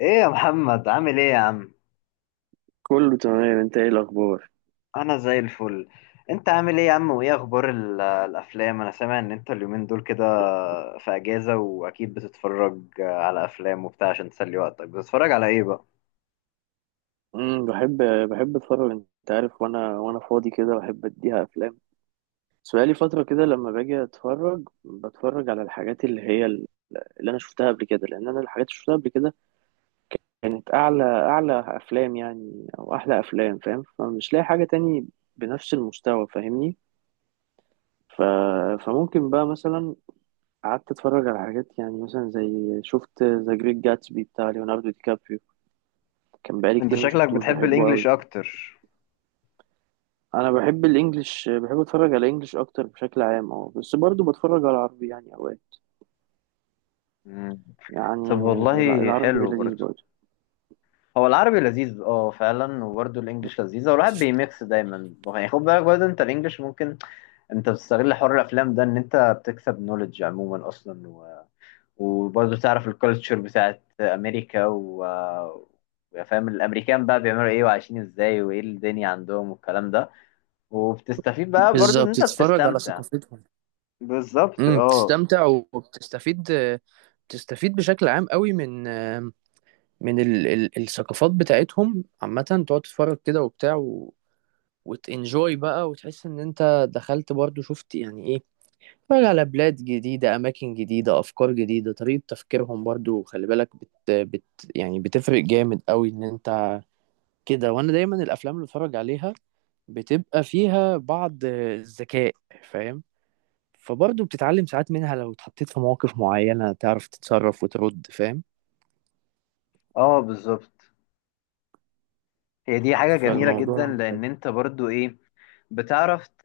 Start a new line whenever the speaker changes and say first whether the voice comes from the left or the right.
left: ايه يا محمد، عامل ايه يا عم؟
right: كله تمام، انت ايه الاخبار؟
left: انا زي الفل. انت عامل ايه يا عم، وايه اخبار الافلام؟ انا سامع ان انت اليومين دول كده في اجازة، واكيد بتتفرج على افلام وبتاع عشان تسلي وقتك. بتتفرج على ايه بقى؟
right: امم بحب بحب اتفرج، انت عارف، وانا فاضي كده بحب اديها افلام. بس بقالي فتره كده لما باجي اتفرج بتفرج على الحاجات اللي هي اللي انا شفتها قبل كده، لان انا الحاجات اللي شفتها قبل كده كانت اعلى اعلى افلام يعني او احلى افلام، فاهم؟ فمش لاقي حاجه تاني بنفس المستوى، فاهمني؟ ف... فممكن بقى مثلا قعدت اتفرج على حاجات، يعني مثلا زي شفت ذا جريت جاتسبي بتاع ليوناردو دي كابريو. كان بقالي
left: انت
right: كتير ما
left: شكلك
right: شفتوش،
left: بتحب
right: بحبه
left: الانجليش
right: قوي.
left: اكتر.
right: انا بحب الانجليش، بحب اتفرج على الانجليش اكتر بشكل عام، اه. بس برضو بتفرج على العربي يعني اوقات.
left: مم. طب
right: يعني، لا
left: والله
right: العربي
left: حلو
right: لذيذ
left: برضه.
right: برضو.
left: هو العربي لذيذ، اه فعلا، وبرضه الانجليش لذيذة، والواحد بيميكس دايما. يعني خد بالك برضه، انت الانجليش ممكن انت بتستغل حوار الافلام ده ان انت بتكسب نوليدج عموما اصلا، وبرضه تعرف الكالتشر بتاعت امريكا، و فاهم، الامريكان بقى بيعملوا ايه وعايشين ازاي وايه الدنيا عندهم والكلام ده، وبتستفيد بقى برضه ان
right: بالظبط،
left: انت
right: تتفرج على
left: بتستمتع.
right: ثقافتهم.
left: بالظبط، اه.
right: تستمتع وبتستفيد، بتستفيد بشكل عام قوي من الثقافات بتاعتهم عامة. تقعد تتفرج كده وبتاع وتنجوي بقى، وتحس ان انت دخلت برضو، شفت يعني إيه. اتفرج على بلاد جديدة، أماكن جديدة، أفكار جديدة، طريقة تفكيرهم برضو، خلي بالك. يعني بتفرق جامد قوي إن أنت كده. وأنا دايما الأفلام اللي بتفرج عليها بتبقى فيها بعض الذكاء، فاهم؟ فبرضو بتتعلم ساعات منها، لو اتحطيت في مواقف معينة تعرف تتصرف وترد، فاهم؟
left: اه بالظبط. هي دي حاجة جميلة جدا،
right: فالموضوع.
left: لأن أنت برضو إيه، بتعرف ت...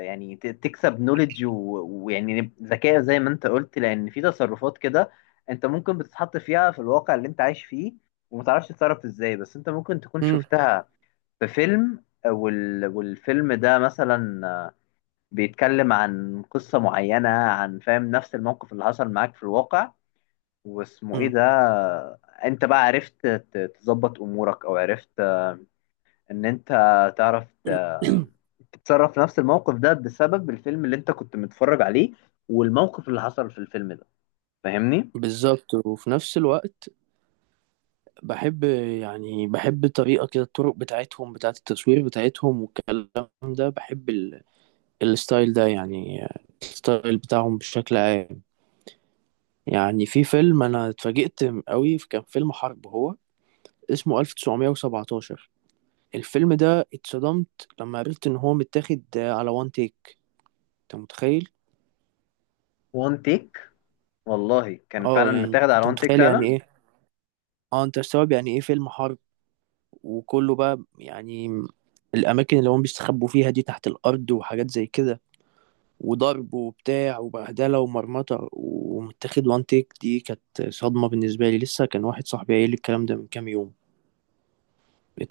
left: يعني تكسب نوليدج ويعني ذكاء، زي ما أنت قلت، لأن في تصرفات كده أنت ممكن بتتحط فيها في الواقع اللي أنت عايش فيه، ومتعرفش تتصرف إزاي، بس أنت ممكن تكون
right: مم.
left: شفتها في فيلم، والفيلم ده مثلا بيتكلم عن قصة معينة، عن، فاهم، نفس الموقف اللي حصل معاك في الواقع، واسمه ايه
right: مم.
left: ده، انت بقى عرفت تظبط امورك، او عرفت، ان انت تعرف ت- تتصرف في نفس الموقف ده بسبب الفيلم اللي انت كنت متفرج عليه والموقف اللي حصل في الفيلم ده. فاهمني؟
right: بالظبط. وفي نفس الوقت بحب، يعني بحب الطريقة كده، الطرق بتاعتهم بتاعت التصوير بتاعتهم والكلام ده. بحب الستايل ده يعني، الستايل بتاعهم بشكل عام. يعني في فيلم انا اتفاجئت قوي، كان فيلم حرب، هو اسمه 1917. الفيلم ده اتصدمت لما عرفت ان هو متاخد على وان تيك، انت متخيل؟
left: وان تيك؟ والله كان فعلا
right: اه يعني
left: متاخد على
right: انت
left: وان تيك
right: متخيل يعني
left: فعلا.
right: ايه. اه، انت مستوعب يعني ايه فيلم حرب، وكله بقى يعني الاماكن اللي هم بيستخبوا فيها دي تحت الارض وحاجات زي كده، وضرب وبتاع وبهدلة ومرمطة، ومتاخد وان تيك. دي كانت صدمة بالنسبة لي، لسه كان واحد صاحبي قايل لي الكلام ده من كام يوم.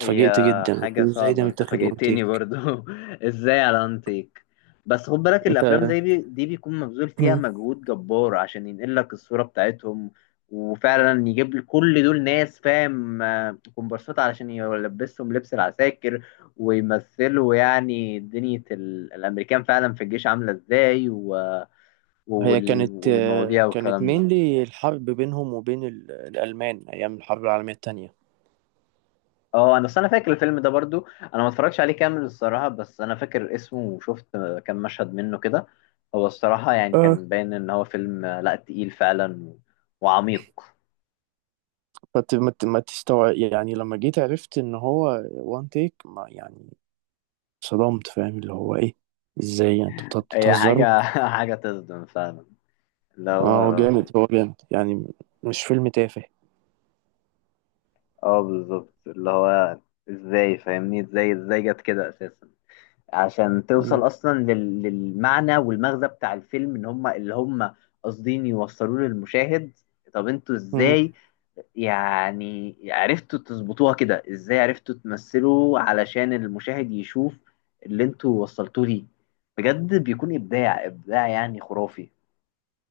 left: هي
right: جدا، قلت
left: حاجة
right: له ازاي ده
left: صعبة، انت
right: متاخد وان
left: فاجئتني
right: تيك،
left: برضو ازاي على انتيك؟ بس خد بالك،
right: انت.
left: الافلام زي دي دي بيكون مبذول فيها
right: مم.
left: مجهود جبار عشان ينقل لك الصورة بتاعتهم، وفعلا يجيب لك كل دول ناس، فاهم، كومبارسات علشان يلبسهم لبس العساكر ويمثلوا يعني دنيا الامريكان فعلا في الجيش عاملة ازاي،
right: هي كانت
left: والمواضيع
right: كانت
left: والكلام ده.
right: مينلي الحرب بينهم وبين الألمان أيام الحرب العالمية التانية.
left: اه انا اصل انا فاكر الفيلم ده برضو، انا ما اتفرجتش عليه كامل الصراحه، بس انا فاكر اسمه وشفت كام مشهد منه كده. هو الصراحه يعني
right: اه،
left: كان باين ان هو فيلم لا تقيل فعلا وعميق.
right: ما تستوعب يعني، لما جيت عرفت ان هو وان تيك، ما يعني، صدمت، فاهم اللي هو ايه؟ ازاي يعني انتوا
left: هي
right: بتهزروا؟
left: حاجه حاجه تصدم فعلا، اللي
right: اه، هو جامد
left: هو،
right: هو جامد، يعني مش فيلم تافه.
left: اه بالظبط، اللي هو ازاي، فاهمني، ازاي ازاي جت كده اساسا عشان
right: مم.
left: توصل اصلا للمعنى والمغزى بتاع الفيلم ان هم اللي هم قاصدين يوصلوه للمشاهد. طب انتوا
right: مم.
left: ازاي يعني عرفتوا تظبطوها كده؟ ازاي عرفتوا تمثلوا علشان المشاهد يشوف اللي انتوا وصلتوه ليه؟ بجد بيكون ابداع، ابداع يعني خرافي.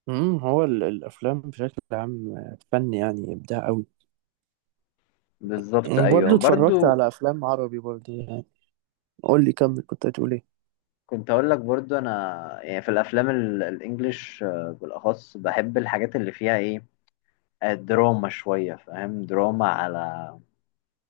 right: مم. هو الافلام بشكل عام فن، يعني ابداع قوي.
left: بالظبط
right: برضه
left: ايوه
right: اتفرجت
left: برضو.
right: على افلام عربي برضه، يعني قول لي كمل، كنت هتقول ايه؟
left: كنت اقول لك برضو انا، يعني في الافلام الانجليش، بالاخص بحب الحاجات اللي فيها ايه، دراما شوية، فاهم، دراما على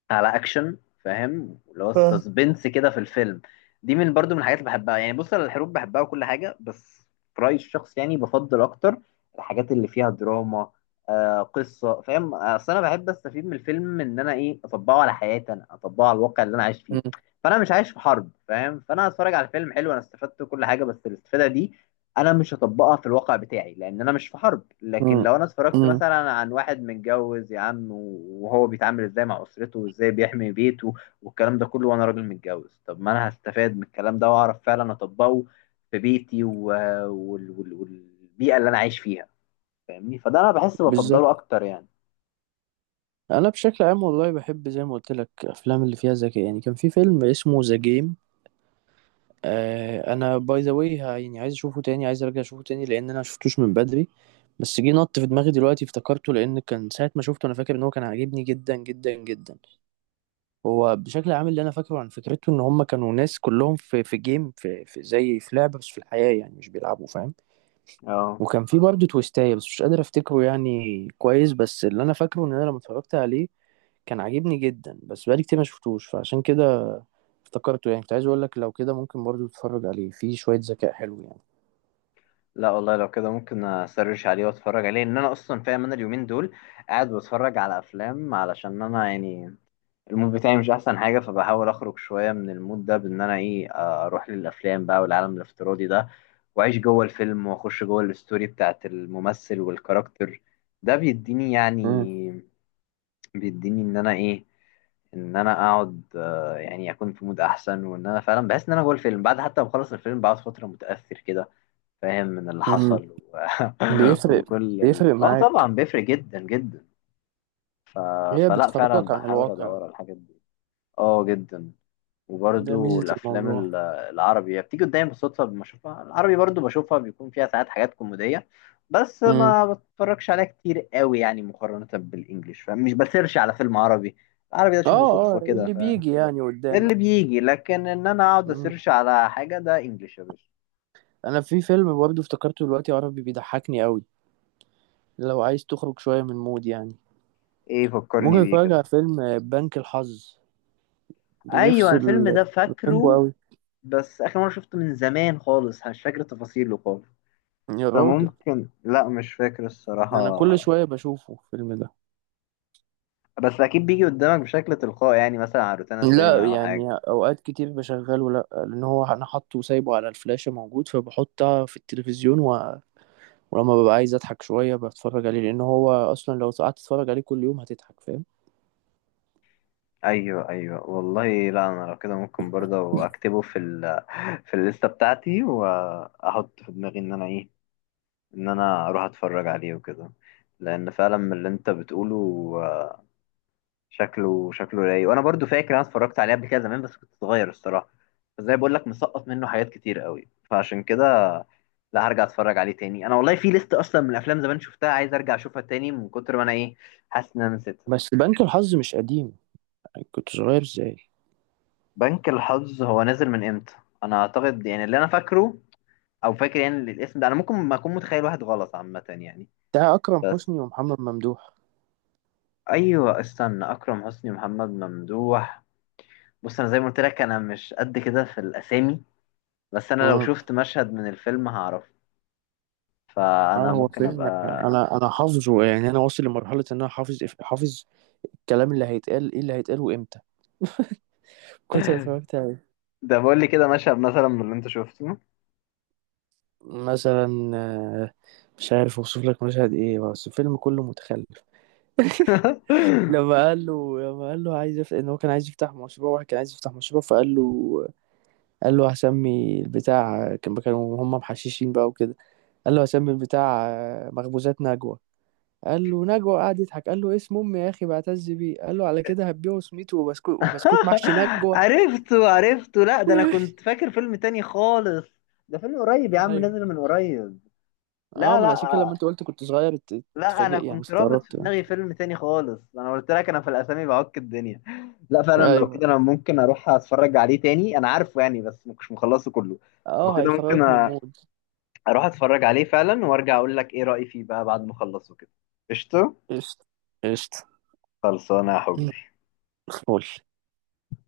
left: على اكشن، فاهم، اللي هو
right: آه.
left: السسبنس كده في الفيلم، دي من برضو من الحاجات اللي بحبها. يعني بص، انا الحروب بحبها وكل حاجه، بس في رايي الشخصي يعني بفضل اكتر الحاجات اللي فيها دراما، آه قصه، فاهم، اصل انا بحب استفيد من الفيلم ان انا ايه، اطبقه على حياتي، انا اطبقه على الواقع اللي انا عايش فيه.
right: مم.
left: فانا مش عايش في حرب، فاهم، فانا هتفرج على فيلم حلو، انا استفدت كل حاجه، بس الاستفاده دي انا مش هطبقها في الواقع بتاعي لان انا مش في حرب. لكن
right: مم.
left: لو انا اتفرجت
right: مم.
left: مثلا عن واحد متجوز يا عم، وهو بيتعامل ازاي مع اسرته وازاي بيحمي بيته والكلام ده كله، وانا راجل متجوز، طب ما انا هستفاد من الكلام ده واعرف فعلا اطبقه في بيتي، والبيئة اللي انا عايش فيها. فاهمني؟ فده انا بحس بفضله
right: بالظبط.
left: اكتر يعني.
right: انا بشكل عام والله بحب، زي ما قلت لك، افلام اللي فيها ذكاء. يعني كان في فيلم اسمه ذا جيم. آه، انا باي ذا واي يعني، عايز اشوفه تاني، عايز ارجع اشوفه تاني، لان انا شفتوش من بدري، بس جه نط في دماغي دلوقتي افتكرته. لان كان ساعه ما شفته انا فاكر ان هو كان عاجبني جدا جدا جدا. هو بشكل عام اللي انا فاكره عن فكرته ان هم كانوا ناس كلهم في جيم في زي في لعبه، بس في الحياه يعني مش بيلعبوا، فاهم؟
left: اه.
right: وكان في برضه تويستايه، بس مش قادر افتكره يعني كويس، بس اللي انا فاكره ان انا لما اتفرجت عليه كان عاجبني جدا. بس بقالي كتير ما شفتوش، فعشان كده افتكرته، يعني كنت عايز اقول لك لو كده ممكن برضه تتفرج عليه، فيه شويه ذكاء حلو يعني.
left: لا والله لو كده ممكن اسرش عليه واتفرج عليه، ان انا اصلا، فاهم، انا اليومين دول قاعد بتفرج على افلام علشان انا يعني المود بتاعي مش احسن حاجه، فبحاول اخرج شويه من المود ده بان انا ايه، اروح للافلام بقى والعالم الافتراضي ده واعيش جوه الفيلم واخش جوه الستوري بتاعت الممثل والكاركتر. ده بيديني
right: امم
left: يعني، بيديني ان انا ايه، ان انا اقعد، يعني اكون في مود احسن، وان انا فعلا بحس ان انا جوه الفيلم. بعد حتى ما اخلص الفيلم بقعد فتره متاثر كده، فاهم، من اللي
right: امم
left: حصل
right: بيفرق بيفرق
left: اه طبعا
right: معاك.
left: بيفرق جدا جدا. ف...
right: هي
left: فلا
right: بتخرجك
left: فعلا
right: عن
left: هحاول
right: الواقع.
left: ادور على الحاجات دي. اه جدا.
right: ده
left: وبرضو
right: ميزه
left: الافلام
right: الموضوع.
left: العربي هي بتيجي قدامي بالصدفه، لما اشوفها العربي برضو بشوفها بيكون فيها ساعات حاجات كوميديه، بس
right: امم
left: ما بتفرجش عليها كتير قوي يعني مقارنه بالانجليش، فاهم، مش بسيرش على فيلم عربي. العربي ده اشوفه
right: اه. اه،
left: صدفه كده،
right: اللي
left: فاهم،
right: بيجي يعني
left: ده اللي
right: قدامك.
left: بيجي. لكن ان انا اقعد اسيرش على حاجه، ده انجليش يا باشا.
right: انا في فيلم برضه افتكرته دلوقتي عربي بيضحكني قوي، لو عايز تخرج شويه من المود يعني،
left: ايه؟
right: ممكن
left: فكرني بيه
right: اتفرج
left: كده.
right: على فيلم بنك الحظ.
left: ايوه، الفيلم
right: بيفصل،
left: ده
right: بحبه
left: فاكره،
right: قوي.
left: بس اخر مره شفته من زمان خالص، مش فاكر تفاصيله خالص.
right: يا راجل،
left: فممكن، لا مش فاكر
right: انا كل
left: الصراحه،
right: شويه بشوفه الفيلم ده.
left: بس اكيد بيجي قدامك بشكل تلقائي يعني، مثلا على روتانا
right: لا
left: سيما او حاجه.
right: يعني، اوقات كتير بشغله، لا لان هو انا حاطه وسايبه على الفلاشه موجود، فبحطها في التلفزيون ولما ببقى عايز اضحك شويه بتفرج عليه، لان هو اصلا لو قعدت تتفرج عليه كل يوم هتضحك، فاهم؟
left: ايوه ايوه والله. لا انا لو كده ممكن برضه اكتبه في ال في الليسته بتاعتي، واحط في دماغي ان انا ايه، ان انا اروح اتفرج عليه وكده، لان فعلا من اللي انت بتقوله، آه، شكله، شكله رايق، وانا برضه فاكر انا اتفرجت عليه قبل كده زمان بس كنت صغير الصراحه. بس زي بقول لك، مسقط منه حاجات كتير قوي، فعشان كده لا هرجع اتفرج عليه تاني. انا والله في ليست اصلا من افلام زمان شفتها عايز ارجع اشوفها تاني من كتر ما انا ايه، حاسس ان انا نسيتها.
right: بس بنك الحظ مش قديم، يعني كنت صغير ازاي؟
left: بنك الحظ هو نازل من امتى؟ انا اعتقد يعني اللي انا فاكره، او فاكر يعني الاسم ده، انا ممكن ما اكون متخيل واحد غلط، عامه يعني.
right: بتاع اكرم
left: بس،
right: حسني ومحمد ممدوح.
left: ايوه، استنى، اكرم حسني ومحمد ممدوح. بص انا زي ما قلت لك انا مش قد كده في الاسامي، بس انا لو شفت مشهد من الفيلم هعرف.
right: اه،
left: فانا
right: هو
left: ممكن
right: فيلم
left: ابقى
right: انا حافظه، يعني انا واصل لمرحله ان انا حافظ حافظ الكلام اللي هيتقال، ايه اللي هيتقال وامتى. كنت اتفرجت عليه.
left: ده بقول لي كده مشهد مثلا من اللي انت شفته.
right: مثلا مش عارف اوصف لك مشهد ايه، بس الفيلم كله متخلف. لما قال له عايز يفتح، ان هو كان عايز يفتح مشروع، واحد كان عايز يفتح مشروع، فقال له، قال له هسمي البتاع، كانوا هم محششين بقى وكده، قال له هسمي البتاع مخبوزات نجوى. قال له نجوى، قعد يضحك، قال له اسم امي يا اخي بعتز بيه، قال له على كده هتبيعه سميته وبسكوت، وبسكوت محشي نجوى.
left: عرفته، عرفته. لا، ده انا كنت فاكر فيلم تاني خالص. ده فيلم قريب يا عم،
right: ايوه.
left: نزل من قريب.
right: اه،
left: لا
right: من عشان كده
left: لا
right: لما انت قلت كنت صغير
left: لا انا
right: اتفاجئت يعني
left: كنت رابط في
right: استغربت يعني.
left: دماغي فيلم تاني خالص، انا قلت لك انا في الاسامي بعك الدنيا. لا فعلا لو
right: ايوه.
left: كده انا ممكن اروح اتفرج عليه تاني، انا عارفه يعني بس مش مخلصه كله. لو
right: اه،
left: كده ممكن
right: هيخرجك من المود.
left: اروح اتفرج عليه فعلا، وارجع اقول لك ايه رأيي فيه بقى بعد ما اخلصه كده. قشطه.
right: قشطة. قشطة.
left: خلصانه يا حبي
right: قول.